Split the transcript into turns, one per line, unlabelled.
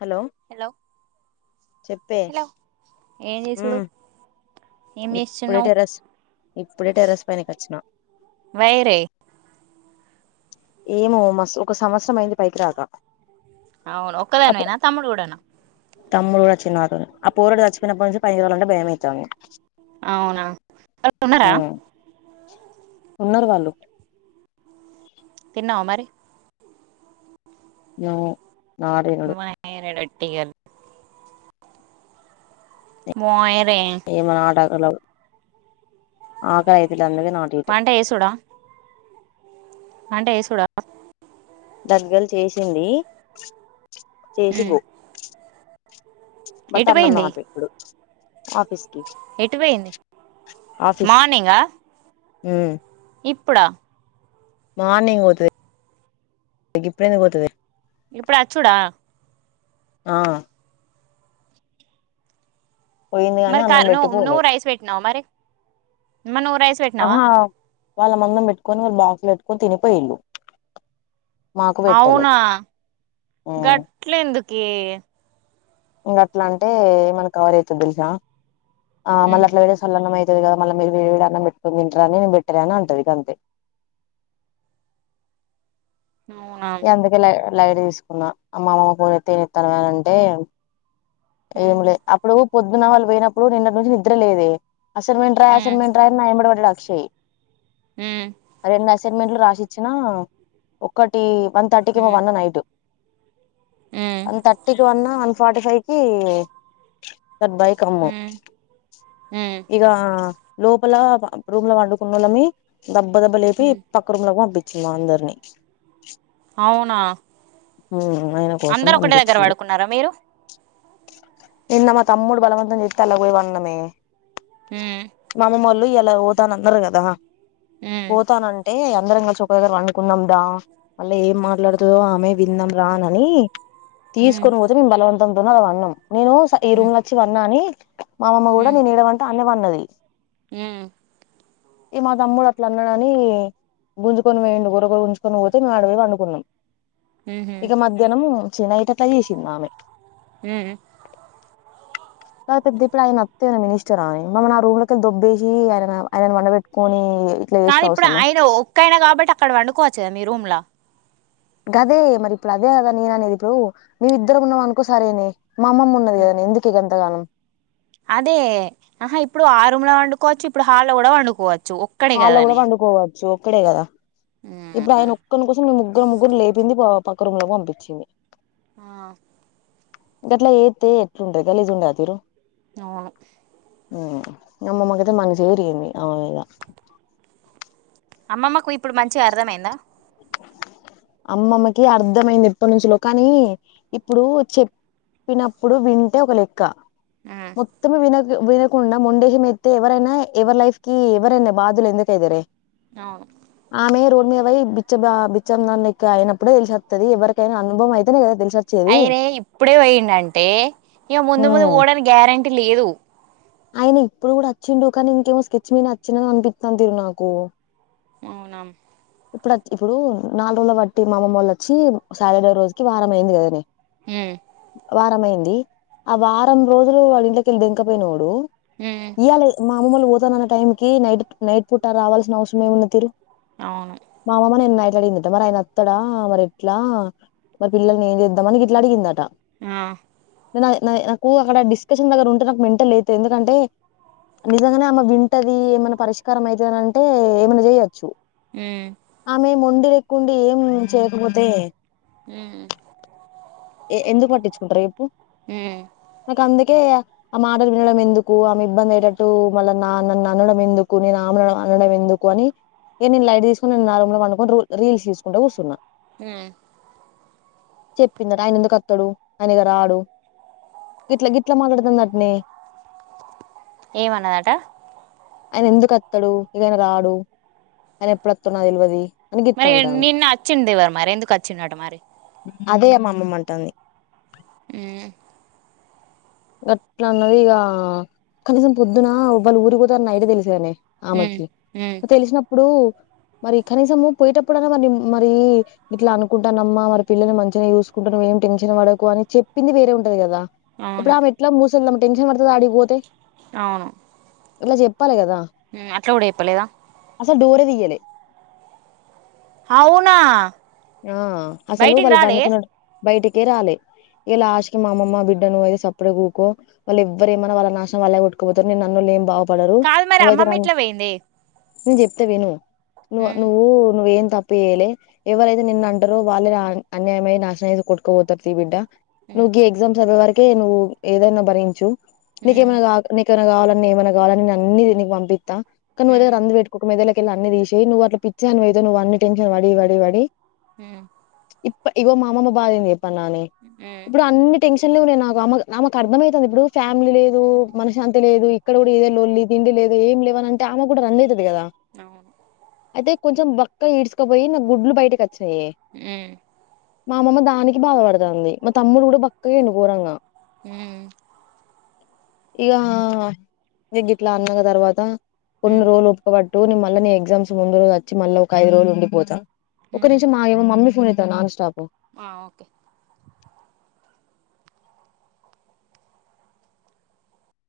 Hello చెప్పే
hello ఏం
ఉ
చేసుడు ఏం
ఇప్పుడే
చేస్తున్నావు
టెరస్ ఇప్పుడే టెరస్ పైనకి వచ్చిన
వైరే
ఏమో మస్త్ ఒక సంవత్సరం అయింది పైకి రాక
అవును
అప్పు
ఒక్కదానివేన తమ్ముడు కూడానా
తమ్ముడు కూడా అచిండు నాతోనే ఆ పోరోడు సచిపోయినప్పుడు నుంచి పైకి పోవాలంటేనే భయమైతాంది
అవునా వాళ్ళు ఉన్నారా
హు ఉన్నరు వాళ్ళు
తిన్నావ మరి
నో నాట్ తినడు
నేరడటిగాల్ [unintelligible] మొయిరే
ఏమి నాటకలు ఆకయితులు అందుకే నాట
కాంట ఏసుూడా కాంట ఏసుూడా
దగ్గలు చేసింది చేసి
ఉమ్
గో బట్
ఎటు
అన్నం
పోయింది
నాట్ ఇప్పుడు ఆఫీస్ కి
ఎటు పోయింది మార్నింగా
ఉ
ఇప్పుడ
మార్నింగ్ పోతది గిప్పుడెందుకు పోతది
ఇప్పుడు అచ్చుడా
ఆ పోయింది గానీ
మరి క
అన్నం
నువ్వు
పెట్టిపోలే
నువ్వు రైస్ పెట్టినావా మరి మరి నువ్వు రైస్ పెట్టినావా
అహా వాళ్ళ మందం పెట్టుకొని వాళ్ళ బాక్స్ లో పెట్టుకొని తినిపోయిళ్ళు మాకు పెట్టలే
అవునా గట్ల ఎందుకే
ఇంకా అట్లా అంటే మనకి కవర్ అవుతుంది తెలుసా ఆ మళ్ళీ
ఉమ్
అట్లా పెడతే సల్లన్నము అయి కదా మళ్ మీరు వేడట్కు తంటారనిను పెట్టేలే అంటది ఇకంతే
అవునా
ఎందుకే లైట్ తీసుకున్నా అమ్మా అమమ్మ కూర తనితారు అని అంటే
ఉమ్
ఏమి లే అప్పుడు పొద్దున్న వాళ్ళు పోయినప్పుడు నిన్నటి నుంచి నిద్ర లేదే అసైన్మెంట్ రాయి
ఉమ్
అసైన్మెంట్ రాయి అని నా ఎంబడు పట్టడు అక్షయ్
ఆ
రెండు అసైన్మెంట్లు రాసిచ్చిన ఒకటి వన్ థర్టీకి ఏమో
ఉమ్
వన్న నైట్
ఉమ్
వన్ థర్టీకి వన్నా వన్ ఫార్టీ ఫైవ్ కి బైక్ కమ్ము
ఉమ్ ఉమ్
ఇక లోపల రూమ్ లో వండుకున్న వోల్లమీ దబ్బ దబ్బ లేపి
ఉమ్
పక్కరుములకు పప్పించింది మా అందరిని
అవునా
ఉమ్ అయిన
అందరు ఒకటే దగ్గర పడుకున్నారా మీరు
నిన్న తమ్ముడు బలవంతం చేస్తే అన్ల పోయి పన్నమే
ఉం
మా అమ్మమ్మ వాళ్ళు ఎలా పోతాన అన్నారు కదా
ఉమ్
పోతానని అంటే అందరం కలిసి ఒక దగ్గర పడుకుందాం దా మళ్ళ ఏం మాట్లాడుతుందో ఆమె విందాం రా అని
ఉమ్
తీసుకొని పోతే మేము బలవంతంతోన అలా వన్నాం నేను ఈ రూమ్ల వచ్చి వన్నా అని మా అమ్మమ్మ కూడా నేను ఏడపంటే అన్నే పన్నది
ఆ
ఈ మా తమ్ముడు అట్లా అన్నాడని గుంజుకొని పోయిండు గుర్ర గుర్ర గుంజుకొని పోతే మే ఆడ పోయి వండుకున్నాం
ఉహు
ఇక మధ్యాహ్నం చి నైటు అట్లా చేసిందామె
హ
కా పెద్ద ఇప్పుడు ఆయన అత్తేన మినిస్టర్ అని మమ్మని ఆ రూమ్ లో క దుబ్బేసి ఆయన ఆయన వండబెట్టుకొని ఇట్లా
కానీ
చేసుడు
ఇప్పుడు
అవసరమా
ఆయన ఒక్కైనా కాబట్టి అక్కడ వండుకోవచ్చు కదా మీ రూమ్లా
గదే మరి ఇప్పుడు అదే కదా నేన అనేది ఇప్పుడు నువ్ ఇద్దరు ఉన్నావు అనుకో సరేనే మా అమమ్మ ఉన్నది కదనే ఎందుకకి గంతగానం
అదే ఆహా ఇప్పుడు ఆ రూమ్ లో వండుకోవచ్చు ఇప్పుడు హాల్లో కూడా వండుకోవచ్చు ఒక్కడే
హాల్లో కూడా పండుకోవచ్చు ఒక్కడే కదా
ఆ
ఇప్పుడు ఆయన ఒక్కని కోసం మీ ముగ్గురు ముగ్గురు లేపింది పక్క రూంలోకి పంపించింది
ఆ
గట్ల చేస్తే ఎట్లు ఉంటది గలీజ్ ఉండద తీరు
అవును
మా అమ్మమ్మకైతే మనసే విరిగింది ఆమె మీద
అమ్మమ్మకు ఇప్పుడు మంచిగా అర్థమైందా
అమ్మమ్మకి అర్థమైంది ఎప్పటినుంచలో కానీ ఇప్పుడు చె పిన్నప్పుడు వింటే ఒక లెక్క
ఉమ్
మో త్తమే విన వినకుండా మొండి వేషం ఎత్తే ఎవరైనా ఎవర్ లైఫ్ క ఎవరైనా బాధ్యులు ఎందుకైతేరే
అవును
ఆమె రోడ్మయా వై బిచ్చ బిచ్చము దాని లెక్క అయినప్పుడే తెలుసిత్తది ఎవరికైనా అనుభవం అయితేనే తెలుస
అయరే ఇప్పుడే ఓయిండంటే ఇగా ముందు ముందు
హ్మ్
ఓడానికి గ్యారెంటీ లేదు.
ఆయన ఇప్పుడు కూడా వచ్చిండు కానీ ఇంకేమో స్కెచ్ మీద వచ్చిందని అన్పింతదిరి నాకు
మవునాం
ఇప్పుడత్ ఇప్పుడు నాలుగు రోజుల బట్టి మా అమ్మమోళ్ళు వచ్చి సాటర్డే రోజుకి వారం అయింది గదనే.
ఉహ్
వారం అయింది. ఆ వారం రోజులు వాళ్ళ ఇంట్లకెళ్ళి దెంకపోయినోడు
హుహ్
ఇయ్యాలి మా అమ్మల్ని పోతాన్న టైం కి నైట్ నైట్ పూట రావాల్సిన అవసరం ఏము ఉంది తీరు
అవును
మా అమ్మ నిన్న నైట్ అడిగిందట మరి ఆయన అత్తడా మరి ఎట్లా మరి పిల్లల్ని ఏ జేద్దాం అని గిట్లా అడిగిందట
ఆ
నాద్ నాకు అక్కడ డిస్కషన్ దగ్గర ఉంటే నాకు మెంట లేదు ఎందుకంటే నిజంగానే ఆమ వింటది. ఏమన్నా పరిష్కారం అయితది అంటే ఏమైనా జేయొచ్చు.
ఉహ్
ఆమె మొండి రెక్కుండి ఏం చేయకపోతే
ఉహ్
ఏ ఎందుకు వట్టించుకుంటారు రేపు నాకు అందుకేయా ఆ మాటలు వినడం ఎందుకు, ఆమె ఇబ్బంది అయ్యటట్టు మళ్ళ నా నన్ను అనడం ఎందుకు, నేను ఆమె అనడం ఎందుకు. కొని ఇగా నీన్ లైట్ తీసుకొని నీన్ నార్మల్గా వండుకని రూ రీల్స్ ఇచ్చుకుంటా కూసున్నా.
ఉహ్
పిందాట్ ఆయన ఎందుకు అత్తాడు ఆయన ఇగా రాడు గిట్లా గిట్లా మగడుతుంది అట్నే.
ఏవన్న ఆటా.
ఆయన ఎందుకు ఓత్తడు ఇగా రాడు ఆయన ఎప్పుడుతున్నా తెలివది.
మరి ఇగా నిన్నా వచ్చింద్ ఎవరు మరి ఎందుకు వచ్చిండట మరి.
అదే య్ అమ్మమ్మంటది.
ఉహ్
గట్లా అన్నది ఇగా కనీసం పొద్దున్నా ఉబల్ ఊరి ఓతనార్ నైటే దేలుసానే
ఉమ్
ఆమెకి
ఉమ్
తెలిసినప్పుడు మరి కనీసము పోయేటప్పుడునా మరి మరి ఇట్లా అనుకుంటానమ్మా మరి పిల్లల్ని మంచిగా చూసుకుంటా నువ్ ఏం టెన్షన్ వడకు అని చెపింది వేరే ఉంటది గదా ఇప్పుడు
అవును
ఆమె ఎట్లా మూసేలదాం టెన్షన్ పడుతది అడిగిపోతే.
అవును
ఇట్లా జేప్పాలే గదా
ఉహ్ అట్లా కూడా ఎప్పలేదా
అసల్ డోరే దియాలే.
హావునా
ఆ అసలు వాళ్ళు బడుకునాడ్ బయటికే రాలే. ఇగా లాస్టకి మా అమమ్మ బిడ్డ నువైతే సప్పడే గుకో. వాళ్ళు ఎవ్వరు ఏమన్నా వాళ్ళ నాశనం వాళ్ళే కొట్టుపోతారు నీన్ అనోళ్ళు ఏం బాగుపడరు
కాదు మరి
నువ్వైతే
అమ్మమ్మ
రాన్
ఎట్లా పోయింది
నీన్ జేప్తా విను నువ్వా
ఉమ్
నువ్వు నువ్వేం తప్పు జేయలే ఎవరై తి నీన్ అంటరో వాళ్ళే నాన్ అన్యాయమై నాశనవాద్ కోట్కా ఓతర్ తీయ్ బిడ్డా
ఉమ్
నువ్వు గేగ్ ఎగ్జామ్స్ అవే వరకే నువ్వు ఏదైనా భరించు నీకేమైనా
ఉమ్
గాద్ నీకేవన్నా గావాలన్న ఏమన్నా గావాలన్ అన్ని పంపిస్తా కానీ నువ్వు అదే రంద్ వెట్ ఒక మెందడ్లకేళి అన్ని తీచ్చేయ్ నువ్వు అట్లా పిచోనివైతావ్ నువ్ అన్ని టెన్షన్ వడి వడి
ఉహ్
ఇప్ప ఇగో మామమ్మ బాధంది చెప్ప నాని
ఉమ్
ఇప్పుడు అన్ని టెన్షన్లోన్నా నాకు అమ్మకు ఆమెకు అర్థమవుతలేదు ఇప్పుడు ఫ్యామిలీ లేదు మనశ్శాంతి లేదు ఇక్కడ కూడా ఇదే లోల్లి తిండి లేద ఏం లేవ అంటే ఆమె కూడా రన్ అవుతుది కదా
అవును
అయితే కొంచెం బక్క ఈడ్చకపోయి నా గుడ్లు బయటకి వచ్చినాయి
ఉం
మా అమ్మమ్మ దానికి బాధపడతాంది మా తమ్ముడు కూడా బక్కగా వున్నాడు ఘోరంగా
ఉమ్మ్
ఇక నే గిట్లా అన్న తర్వాత కొన్ని
ఉమ్
రోజులు ఓప్పిక బట్టు నువ్ మళ్ళ నీ ఎగ్జామ్స్ ముందు రోజు వచ్చి మళ్ళా ఒక ఐదు రోజులు ఉండిపోతా ఒక
ఉమ్
నిమిషం మా యమ్ మమ్మీ ఫోన్ చేత్తంది నాన్ స్టాపు
ఆ ఓకే